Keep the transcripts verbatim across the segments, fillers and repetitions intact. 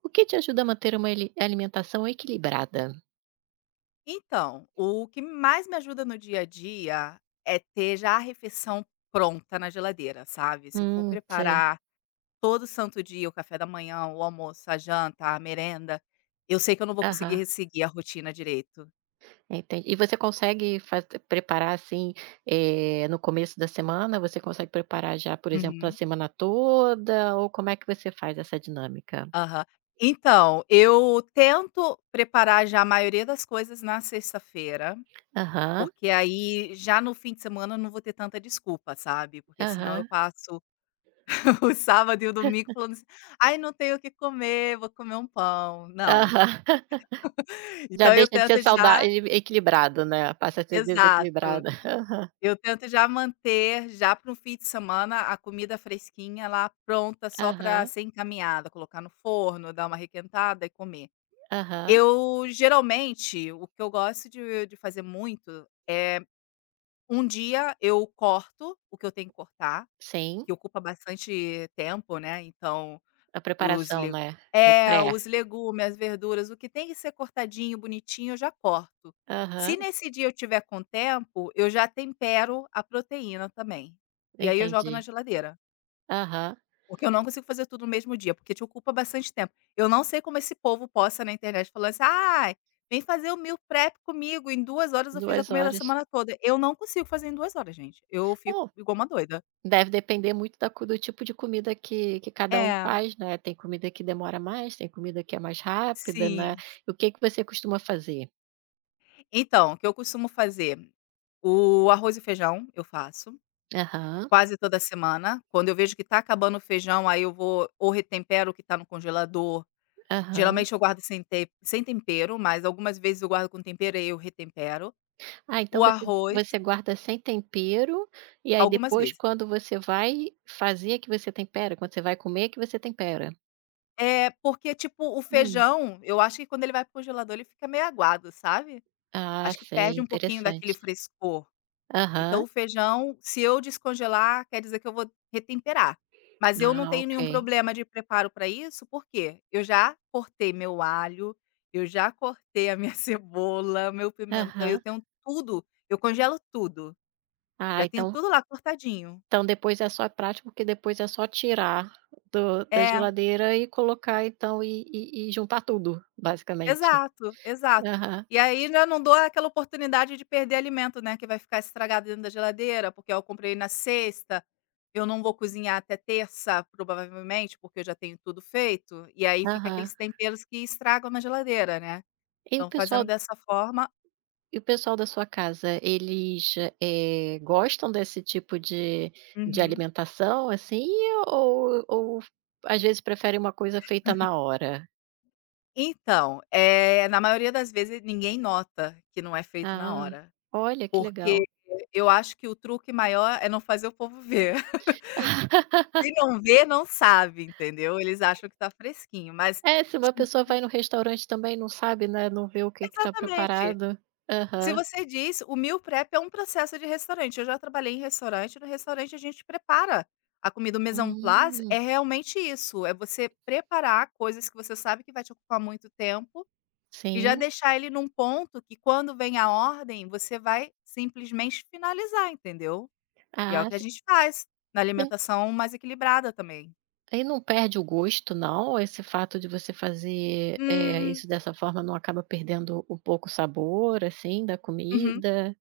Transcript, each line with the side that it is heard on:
right: O que te ajuda a manter uma eli alimentação equilibrada?
left: Então, o que mais me ajuda no dia a dia é ter já a refeição pronta na geladeira, sabe? Se eu for
right: Hum, sei.
left: preparar todo santo dia o café da manhã, o almoço, a janta, a merenda, eu sei que eu não vou
right: Aham,
left: conseguir seguir a rotina direito.
right: entendi. E você consegue faz preparar, assim, eh, no começo da semana, você consegue preparar já, por exemplo, a
left: Uhum.
right: semana toda ou como é que você faz essa dinâmica?
left: Aham. Então, eu tento preparar já a maioria das coisas na sexta-feira,
right: Aham,
left: porque aí já no fim de semana eu não vou ter tanta desculpa, sabe? Porque senão eu
right: aham,
left: passo o sábado e o domingo falando assim: "Ai, não tenho o que comer, vou comer um pão", não.
right: aham. Já
left: Então eu
right: deixa de ser
left: tento já
right: saudável, equilibrado, né, passa a ser
left: Exato.
right: desequilibrado.
left: Eu tento já manter, já para um fim de semana, a comida fresquinha lá, pronta, só para
right: Aham,
left: ser encaminhada, colocar no forno, dar uma requentada e comer.
right: aham,
left: Eu, geralmente, o que eu gosto de de fazer muito é, um dia eu corto o que eu tenho que cortar,
right: sim,
left: que ocupa bastante tempo, né, então
right: a
left: Os
right: preparação,
left: le
right: né, o
left: é,
right: pré.
left: os legumes, as verduras, o que tem que ser cortadinho, bonitinho, eu já corto. Se
right: Aham,
left: nesse dia eu tiver com tempo, eu já tempero a proteína também. E aí eu jogo na
right: entendi.
left: geladeira,
right: Aham,
left: porque eu não consigo fazer tudo no mesmo dia, porque te ocupa bastante tempo. Eu não sei como esse povo posta na internet falando assim: "Ai, vem fazer o meal prep comigo, em duas horas eu fiz a
right: duas
left: comida da
right: horas.
left: semana toda". Eu não consigo fazer em duas horas, gente. Eu fico
right: Bom,
left: igual uma doida.
right: deve depender muito da co do tipo de comida que que cada um
left: É,
right: faz, né. Tem comida que demora mais, tem comida que é mais rápida, né.
left: sim.
right: O que que você costuma fazer?
left: Então, o que eu costumo fazer? O arroz e feijão eu faço
right: Aham,
left: quase toda semana. Quando eu vejo que tá acabando o feijão, aí eu vou ou retempero o que tá no congelador.
right: aham.
left: Geralmente eu guardo sem te sem tempero, mas algumas vezes eu guardo com tempero e eu retempero.
right: Ah, então
left: O
right: você
left: arroz,
right: você guarda sem tempero, e aí
left: algumas
right: depois
left: vezes.
right: quando você vai fazer é que você tempera? Quando você vai comer é que você tempera?
left: É, porque tipo o
right: Hum.
left: feijão, eu acho que quando ele vai para o congelador ele fica meio aguado, sabe.
right: Ah,
left: Acho que
right: sei,
left: perde um pouquinho daquele
right: interessante.
left: frescor. Então
right: Aham.
left: o feijão, se eu descongelar, quer dizer que eu vou retemperar. Mas eu não
right: Ah,
left: tenho
right: ok.
left: nenhum problema de preparo para isso, porque eu já cortei meu alho, eu já cortei a minha cebola, meu pimentão, eu
right: Aham.
left: tenho tudo, eu congelo tudo.
right: Ah,
left: Já tenho
right: então
left: tudo lá cortadinho.
right: então depois é só é prático porque depois é só tirar do da
left: É.
right: geladeira e colocar então e e e juntar tudo, basicamente.
left: Exato, exato.
right: Aham,
left: E aí já não dou aquela oportunidade de perder alimento, né, que vai ficar estragado dentro da geladeira, porque eu comprei na sexta, eu não vou cozinhar até terça, provavelmente, porque eu já tenho tudo feito, e aí fica
right: aham.
left: aqueles temperos que estragam na geladeira, né.
right: E o
left: Então
right: pessoal
left: fazendo dessa forma
right: e o pessoal da sua casa, eles, eh, gostam desse tipo de de
left: Uhum.
right: alimentação, assim, ou ou às vezes preferem uma coisa feita na hora?
left: Então, eh, na maioria das vezes ninguém nota que não é feito na
right: Ah,
left: hora,
right: olha que legal.
left: porque eu acho que o truque maior é não fazer o povo ver. Se não vê, não sabe, entendeu. Eles acham que está fresquinho, mas
right: É, se uma
left: ti
right: pessoa vai no restaurante também não sabe, né, não vê o que que tá
left: exatamente.
right: preparado.
left: Se
right: Aham.
left: você diz o meal prep é um processo de restaurante, eu já trabalhei em restaurante, no restaurante a gente prepara a comida, o mise en place
right: Hum.
left: é realmente isso, é você preparar coisas que você sabe que vai te ocupar muito tempo, e já
right: Sim.
left: deixar ele num ponto que quando vem a ordem, você vai simplesmente finalizar, entendeu. E é o
right: Ah,
left: que a
right: si
left: gente faz, na
right: e
left: alimentação mais equilibrada também.
right: e não perde o gosto não? Esse fato de você fazer, eh,
left: Hum,
right: isso dessa forma não acaba perdendo um pouco o sabor, assim, da
left: uhum.
right: comida?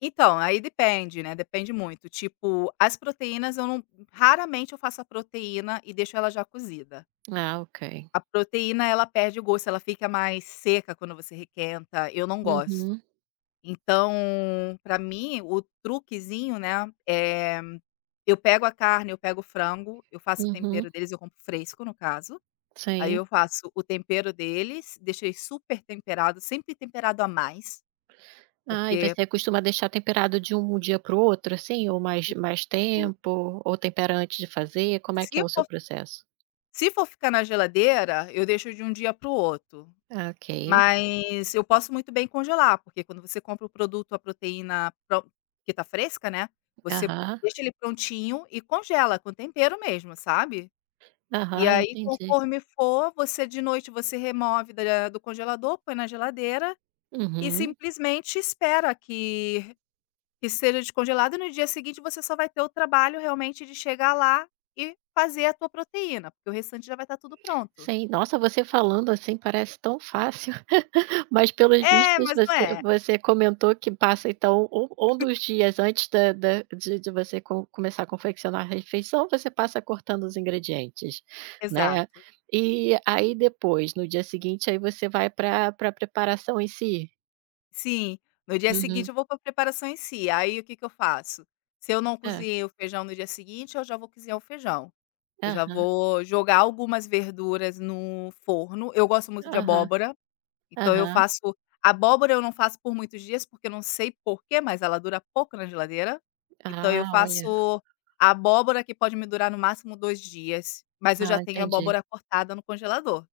left: Então, aí depende, né, depende muito. Tipo, as proteínas eu não, raramente eu faço a proteína e deixo ela já cozida.
right: Ah, ok.
left: A proteína ela perde o gosto, ela fica mais seca quando você requenta, eu não gosto.
right: Uhum,
left: Então, pra mim o truquezinho, né, é eu pego a carne, eu pego o frango, eu faço o
right: uhum,
left: tempero deles, eu compro fresco no caso, aí
right: sim.
left: eu faço o tempero deles, deixei super temperado, sempre temperado a mais,
right: Ah, e
left: porque
right: você costuma deixar temperado de um dia para o outro, assim, ou mais mais
left: tu-
right: tempo, ou tempera antes de fazer? Como é que
left: se
right: é o seu
left: for
right: processo?
left: se for ficar na geladeira, eu deixo de um dia para o outro,
right: Ah, ok.
left: mas eu posso muito bem congelar, porque quando você compra o produto, a proteína pro que tá fresca, né, você
right: Aham,
left: deixa ele prontinho e congela com tempero mesmo, sabe. E
right: aham,
left: aí
right: entendi.
left: conforme for, você de noite você remove da do congelador, põe na geladeira e
right: Uhum.
left: simplesmente espera que que seja descongelado e no dia seguinte você só vai ter o trabalho realmente de chegar lá e fazer a tua proteína, porque o restante já vai estar tudo pronto.
right: Sim, nossa, você falando assim parece tão fácil. Mas pelos
left: É,
right: vistos
left: mas não
right: você
left: é.
right: você comentou que passa então um um dos dias antes da da de de você co começar a confeccionar a refeição, você passa cortando os ingredientes, né.
left: Exato.
right: E aí depois, no dia seguinte, aí você vai para a preparação em si?
left: Sim, no dia seguinte
right: Uhum.
left: eu vou para preparação em si, aí o que que eu faço? Se eu não
right: Hã.
left: cozinhei o feijão no dia seguinte, eu já vou cozinhar o feijão. Eu já
right: Aham,
left: vou jogar algumas verduras no forno, eu gosto muito de
right: aham,
left: abóbora, então eu
right: aham.
left: faço abóbora eu não faço por muitos dias, porque eu não sei porquê, mas ela dura pouco na geladeira, então eu
right: Ah, olha.
left: faço abóbora que pode me durar no máximo dois dias, mas eu já
right: Ah,
left: tenho
right: entendi.
left: abóbora cortada no congelador.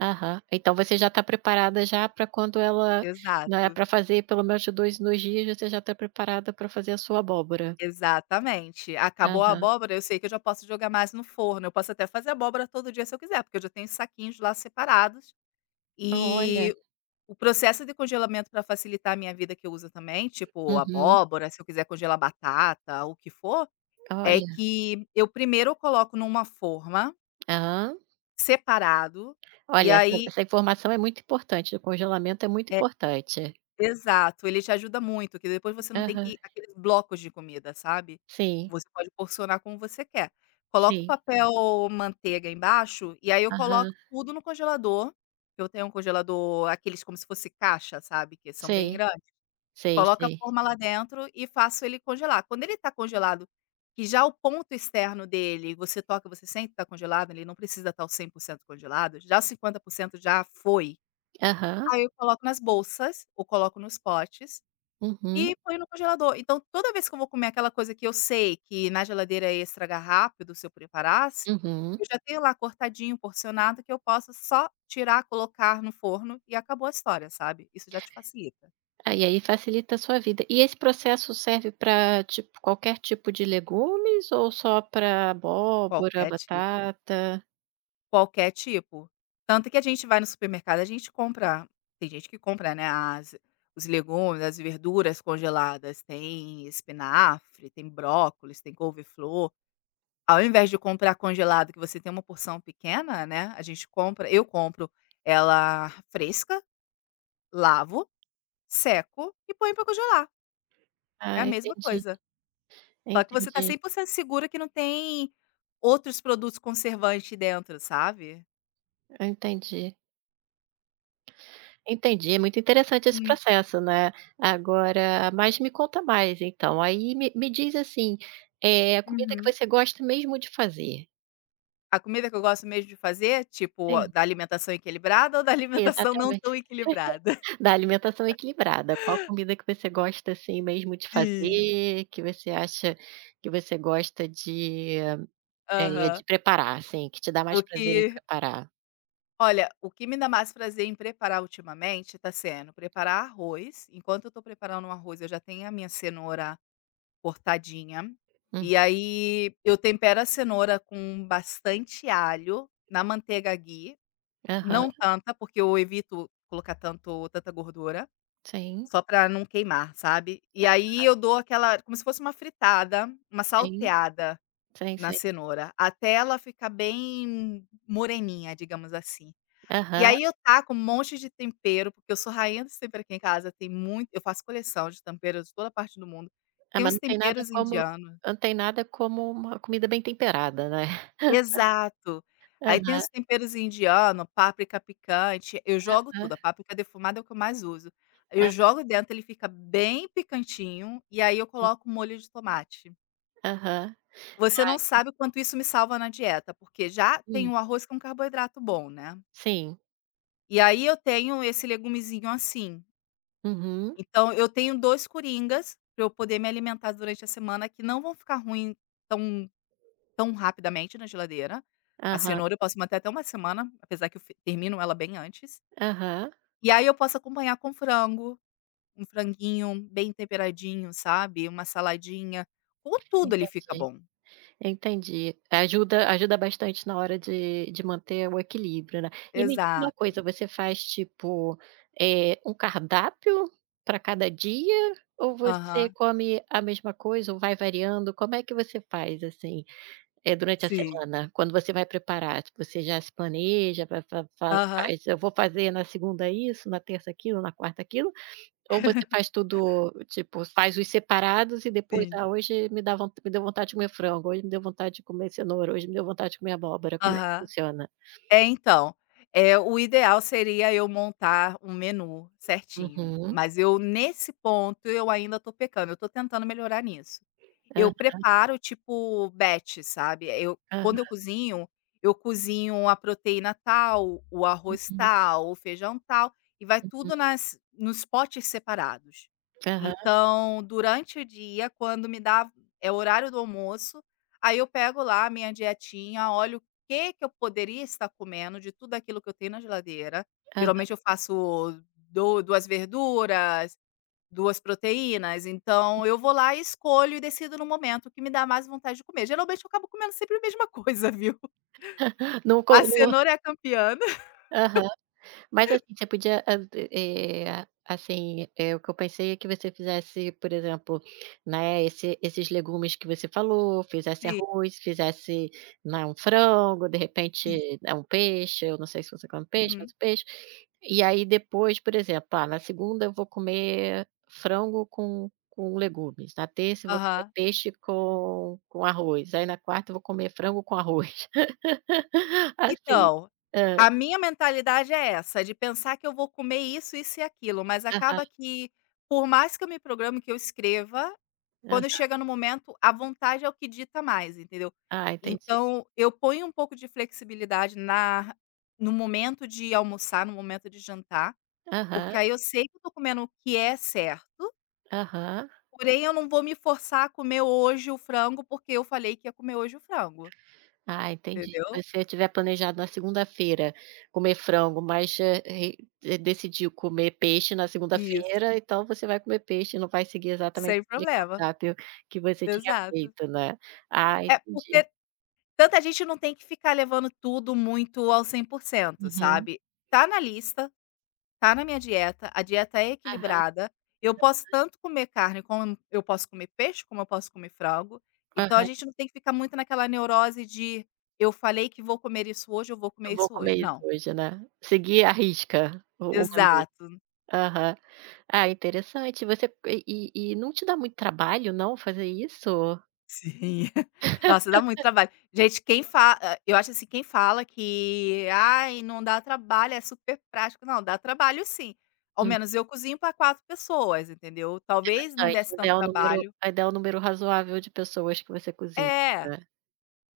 right: Aham. Então você já está preparada já para quando ela né,
left: Exato.
right: pra fazer pelo menos de dois em dias, você já está preparada para fazer a sua abóbora.
left: Exatamente. Acabou a
right: Aham.
left: abóbora, eu sei que eu já posso jogar mais no forno, eu posso até fazer abóbora todo dia se eu quiser, porque eu já tenho os saquinhos lá separados.
right: Olha,
left: E o processo de congelamento para facilitar a minha vida que eu uso também, tipo
right: uhum,
left: abóbora, se eu quiser congelar batata, o que for, é
right: olha,
left: que eu primeiro coloco numa forma
right: aham.
left: separado, e
right: Olha, essa
left: aí
right: essa informação é muito importante, o congelamento é muito
left: é,
right: importante.
left: exato, ele te ajuda muito, que depois você não tem
right: Aham,
left: que aqueles blocos de comida, sabe.
right: sim,
left: Você pode porcionar como você quer. Coloca o
right: sim,
left: papel manteiga embaixo, e aí eu coloco
right: aham,
left: tudo no congelador, eu tenho um congelador aqueles como se fosse caixa, sabe, que são bem
right: sei,
left: grandes.
right: sei,
left: Coloca a
right: sei.
left: forma lá dentro e faço ele congelar. Quando ele tá congelado, que já o ponto externo dele, você toca, você sente que tá congelado, ele não precisa estar o cem por cento congelado, já cinquenta por cento já foi.
right: Aham,
left: Aí eu coloco nas bolsas, ou coloco nos potes
right: uhum,
left: e põe no congelador. Então, toda vez que eu vou comer aquela coisa que eu sei que na geladeira ia estragar rápido se eu preparasse,
right: uhum.
left: eu já tenho lá cortadinho, porcionado, que eu posso só tirar, colocar no forno e acabou a história, sabe. Isso já te facilita.
right: Ah, e aí facilita a sua vida. E esse processo serve para tipo, qualquer tipo de legumes ou só para abóbora,
left: Qualquer tipo.
right: batata?
left: Qualquer tipo. Tanto que a gente vai no supermercado, a gente compra tem gente que compra, né, as os legumes, as verduras congeladas, tem espinafre, tem brócolis, tem couve-flor. Ao invés de comprar congelado, que você tem uma porção pequena, né, a gente compra eu compro ela fresca, lavo, seco e ponho para congelar. É a
right: Ah,
left: mesma
right: entendi,
left: coisa. Só que você tá
right: entendi,
left: cem por cento segura que não tem outros produtos conservantes dentro, sabe.
right: entendi. Entendi, é muito interessante esse
left: Hum,
right: processo, né. Agora, mas me conta mais então, aí me me diz assim, é a comida que
left: uhum.
right: você gosta mesmo de fazer?
left: A comida que eu gosto mesmo de fazer, tipo, a
right: Sim,
left: da alimentação equilibrada ou da alimentação não tão
right: exatamente,
left: equilibrada.
right: da alimentação equilibrada, qual a comida que você gosta, assim, mesmo de
left: Sim.
right: fazer, que você acha que você gosta de, é
left: Aham.
right: de preparar, assim, que te dá mais prazer em
left: Porque
right: preparar?
left: Olha, o que me dá mais prazer em preparar ultimamente está sendo preparar arroz. Enquanto eu estou preparando o arroz, eu já tenho a minha cenoura cortadinha.
right: Uhum.
left: E aí eu tempero a cenoura com bastante alho na manteiga ghee,
right: Aham.
left: não tanta, porque eu evito colocar tanto tanta gordura,
right: Sim,
left: só para não queimar, sabe? E aí eu dou aquela como se fosse uma fritada, uma
right: sim,
left: salteada
right: sim,
left: na
right: sim.
left: cenoura, até ela ficar bem moreninha, digamos assim. E
right: Aham.
left: aí eu taco um monte de tempero, porque eu sou rainha dos tempero aqui em casa, tem muito eu faço coleção de temperos de toda parte do mundo.
right: Ah,
left: Tem
right: mas
left: uns
right: não tem nada
left: temperos
right: como
left: indianos.
right: não tem nada como uma comida bem temperada, né.
left: Exato. Aí tem
right: Aham,
left: os temperos indianos páprica picante, eu jogo tudo,
right: hã,
left: a páprica defumada é o que eu mais uso. Eu
right: ah,
left: jogo dentro, ele fica bem picantinho, e aí eu
right: sim.
left: coloco um molho de tomate.
right: Aham.
left: Você não
right: Ai,
left: sabe o quanto isso me salva na dieta, porque já tem
right: hum,
left: o arroz que é um carboidrato bom, né.
right: sim.
left: E aí eu tenho esse legumezinho assim.
right: Uhum.
left: Então eu tenho dois coringas para eu poder me alimentar durante a semana, que não vão ficar ruim tão tão rapidamente na geladeira. A
right: Aham,
left: cenoura eu posso manter até uma semana, apesar que eu f termino ela bem antes.
right: aham.
left: E aí eu posso acompanhar com frango, um franguinho bem temperadinho, sabe, uma saladinha, com tudo ele fica
right: Entendi,
left: bom.
right: entendi. Ajuda ajuda bastante na hora de de manter o equilíbrio, né. E me diz uma
left: Exato.
right: coisa, você faz, tipo, eh, um cardápio para cada dia ou você
left: Aham.
right: come a mesma coisa ou vai variando? Como é que você faz, assim? É durante a
left: Sim.
right: semana, quando você vai preparar, tipo, você já se planeja, vai fa fa
left: Aham.
right: faz: "Eu vou fazer na segunda isso, na terça aquilo, na quarta aquilo", ou você faz tudo, tipo, faz os separados e depois:
left: Sim.
right: "Ah, hoje me dá von me deu vontade de comer frango, hoje me deu vontade de comer cenoura, hoje me deu vontade de comer abóbora", como é que
left: Aham.
right: funciona?
left: É, então, eh, o ideal seria eu montar um menu certinho,
right: Uhum.
left: mas eu nesse ponto eu ainda tô pecando, eu tô tentando melhorar nisso. Eu
right: Aham,
left: preparo tipo batch, sabe, eu
right: aham.
left: quando eu cozinho, eu cozinho a proteína tal, o arroz
right: Uhum,
left: tal, o feijão tal, e vai
right: uhum.
left: tudo nas nos potes separados.
right: Aham,
left: Então, durante o dia, quando me dá é o horário do almoço, aí eu pego lá a minha dietinha, olho que que eu poderia estar comendo de tudo aquilo que eu tenho na geladeira.
right: aham.
left: Geralmente eu faço do duas verduras, duas proteínas, então eu vou lá e escolho e decido no momento o que me dá mais vontade de comer. Geralmente eu acabo comendo sempre a mesma coisa, viu.
right: Não co
left: A
right: não,
left: cenoura é a campeã.
right: aham. Mas assim, você podia, hã, eh, eh, assim, eh, o que eu pensei é que você fizesse, por exemplo, né, esse esses legumes que você falou, fizesse
left: Sim,
right: arroz, fizesse, né, um frango, de
left: sim.
right: repente, né, um peixe, eu não sei se você come peixe,
left: Uhum.
right: mas peixe. E aí depois, por exemplo, ah, na segunda eu vou comer frango com com legumes, na terça eu vou comer
left: Aham.
right: peixe com com arroz, aí na quarta eu vou comer frango com arroz. Assim.
left: Então,
right: Hã.
left: a minha mentalidade é essa, de pensar que eu vou comer isso, isso e aquilo, mas
right: Aham,
left: acaba que, por mais que eu me programe, que eu escreva quando
right: aham.
left: chega no momento, a vontade é o que dita mais, entendeu.
right: Ah, entendi.
left: Então, eu ponho um pouco de flexibilidade na no momento de almoçar, no momento de jantar,
right: Aham,
left: porque aí eu sei que eu tô comendo o que é certo,
right: aham.
left: porém eu não vou me forçar a comer hoje o frango, porque eu falei que ia comer hoje o frango,
right: Ah, entendi.
left: entendeu.
right: Mas se você tiver planejado na segunda-feira comer frango, mas, eh, re de decidiu comer peixe na
left: Isso,
right: segunda-feira, então você vai comer peixe e não vai seguir exatamente
left: sem
right: aquele
left: problema.
right: cardápio que você tinha
left: Exato.
right: feito, né. Ah,
left: É,
right: entendi.
left: porque tanta gente não tem que ficar levando tudo muito ao cem por cento,
right: Uhum.
left: sabe. Tá na lista, tá na minha dieta, a dieta é
right: Aham,
left: equilibrada, eu posso tanto comer carne como eu posso comer peixe, como eu posso comer frango, então a
right: aham.
left: gente não tem que ficar muito naquela neurose de: "Eu falei que vou comer isso hoje, eu vou comer
right: "Eu vou
left: isso
right: comer
left: hoje",
right: isso
left: não.
right: hoje", né. Seguir a risca o o menu.
left: Exato,
right: Aham. Ah, interessante. Você e e e não te dá muito trabalho não fazer isso?
left: sim. Nossa, dá muito trabalho. Gente, quem fa ah, eu acho assim, quem fala que: "Ai, não dá trabalho, é super prático", não, dá trabalho sim. Ao menos eu cozinho para quatro pessoas, entendeu. Talvez não
right: Bastante,
left: desse
right: ainda
left: tanto
right: é um número
left: trabalho.
right: ainda é um número razoável de pessoas que você cozinha,
left: É.
right: né.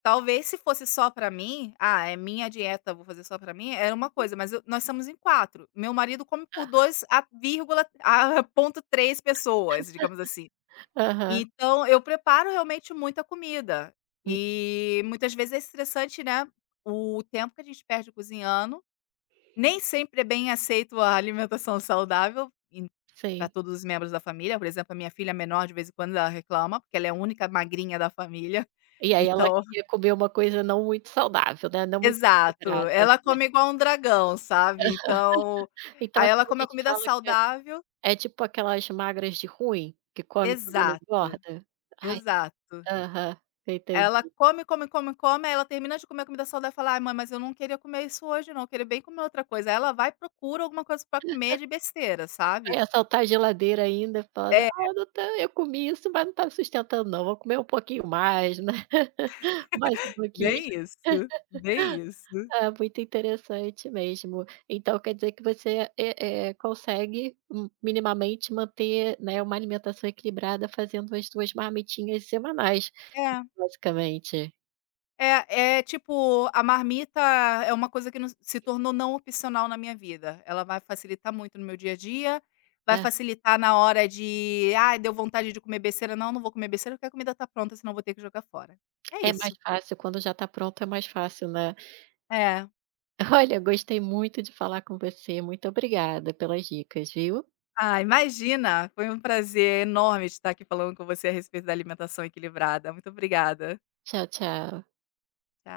left: Talvez se fosse só pra mim, "Ah, é minha dieta, vou fazer só pra mim", era uma coisa, mas eu nós somos em quatro. Meu marido come por dois a vírgula a ponto três pessoas, digamos assim.
right: Aham,
left: Então eu preparo realmente muita comida.
right: hum,
left: E muitas vezes é estressante, né, o tempo que a gente perde cozinhando. Nem sempre é bem aceito a alimentação saudável para
right: sim.
left: todos os membros da família. Por exemplo, a minha filha menor, de vez em quando, ela reclama, porque ela é a única magrinha da família.
right: E aí ela
left: Então
right: queria comer uma coisa não muito saudável, né, não muito
left: exato,
right: equilibrada.
left: ela come igual um dragão, sabe, então
right: Então
left: aí
right: é
left: ela
right: como a
left: come a
right: gente
left: comida
right: fala que é
left: saudável.
right: é tipo aquelas magras de ruim, que come tudo e não
left: Exato,
right: engorda. Ai,
left: exato.
right: aham, entendi.
left: Ela come, come, come, come, aí ela termina de comer a comida saudável e fala: "Ai mãe, mas eu não queria comer isso hoje não, eu queria bem comer outra coisa". Aí ela vai e procura alguma coisa pra comer de besteira, sabe.
right: Vai assaltar a geladeira ainda falando:
left: É,
right: "Ah, não tá eu comi isso, mas não tá me sustentando não, vou comer um pouquinho mais, né, mais um pouquinho".
left: bem isso, bem isso.
right: Ah, muito interessante mesmo. Então quer dizer que você, eh eh, consegue mi minimamente manter, né, uma alimentação equilibrada fazendo as duas marmitinhas semanais,
left: É.
right: basicamente.
left: É é tipo, a marmita é uma coisa que não se tornou não opcional na minha vida. Ela vai facilitar muito no meu dia a dia, vai
right: É,
left: facilitar na hora de: ah, deu vontade de comer besteira. Não, não vou comer besteira porque a comida tá pronta, senão vou ter que jogar fora". É
right: é mais
left: isso.
right: fácil, quando já está pronto é mais fácil, né.
left: É.
right: Olha, gostei muito de falar com você, muito obrigada pelas dicas, viu.
left: Ah, imagina, foi um prazer enorme estar aqui falando com você a respeito da alimentação equilibrada. Muito obrigada.
right: Tchau, tchau.
left: Tchau.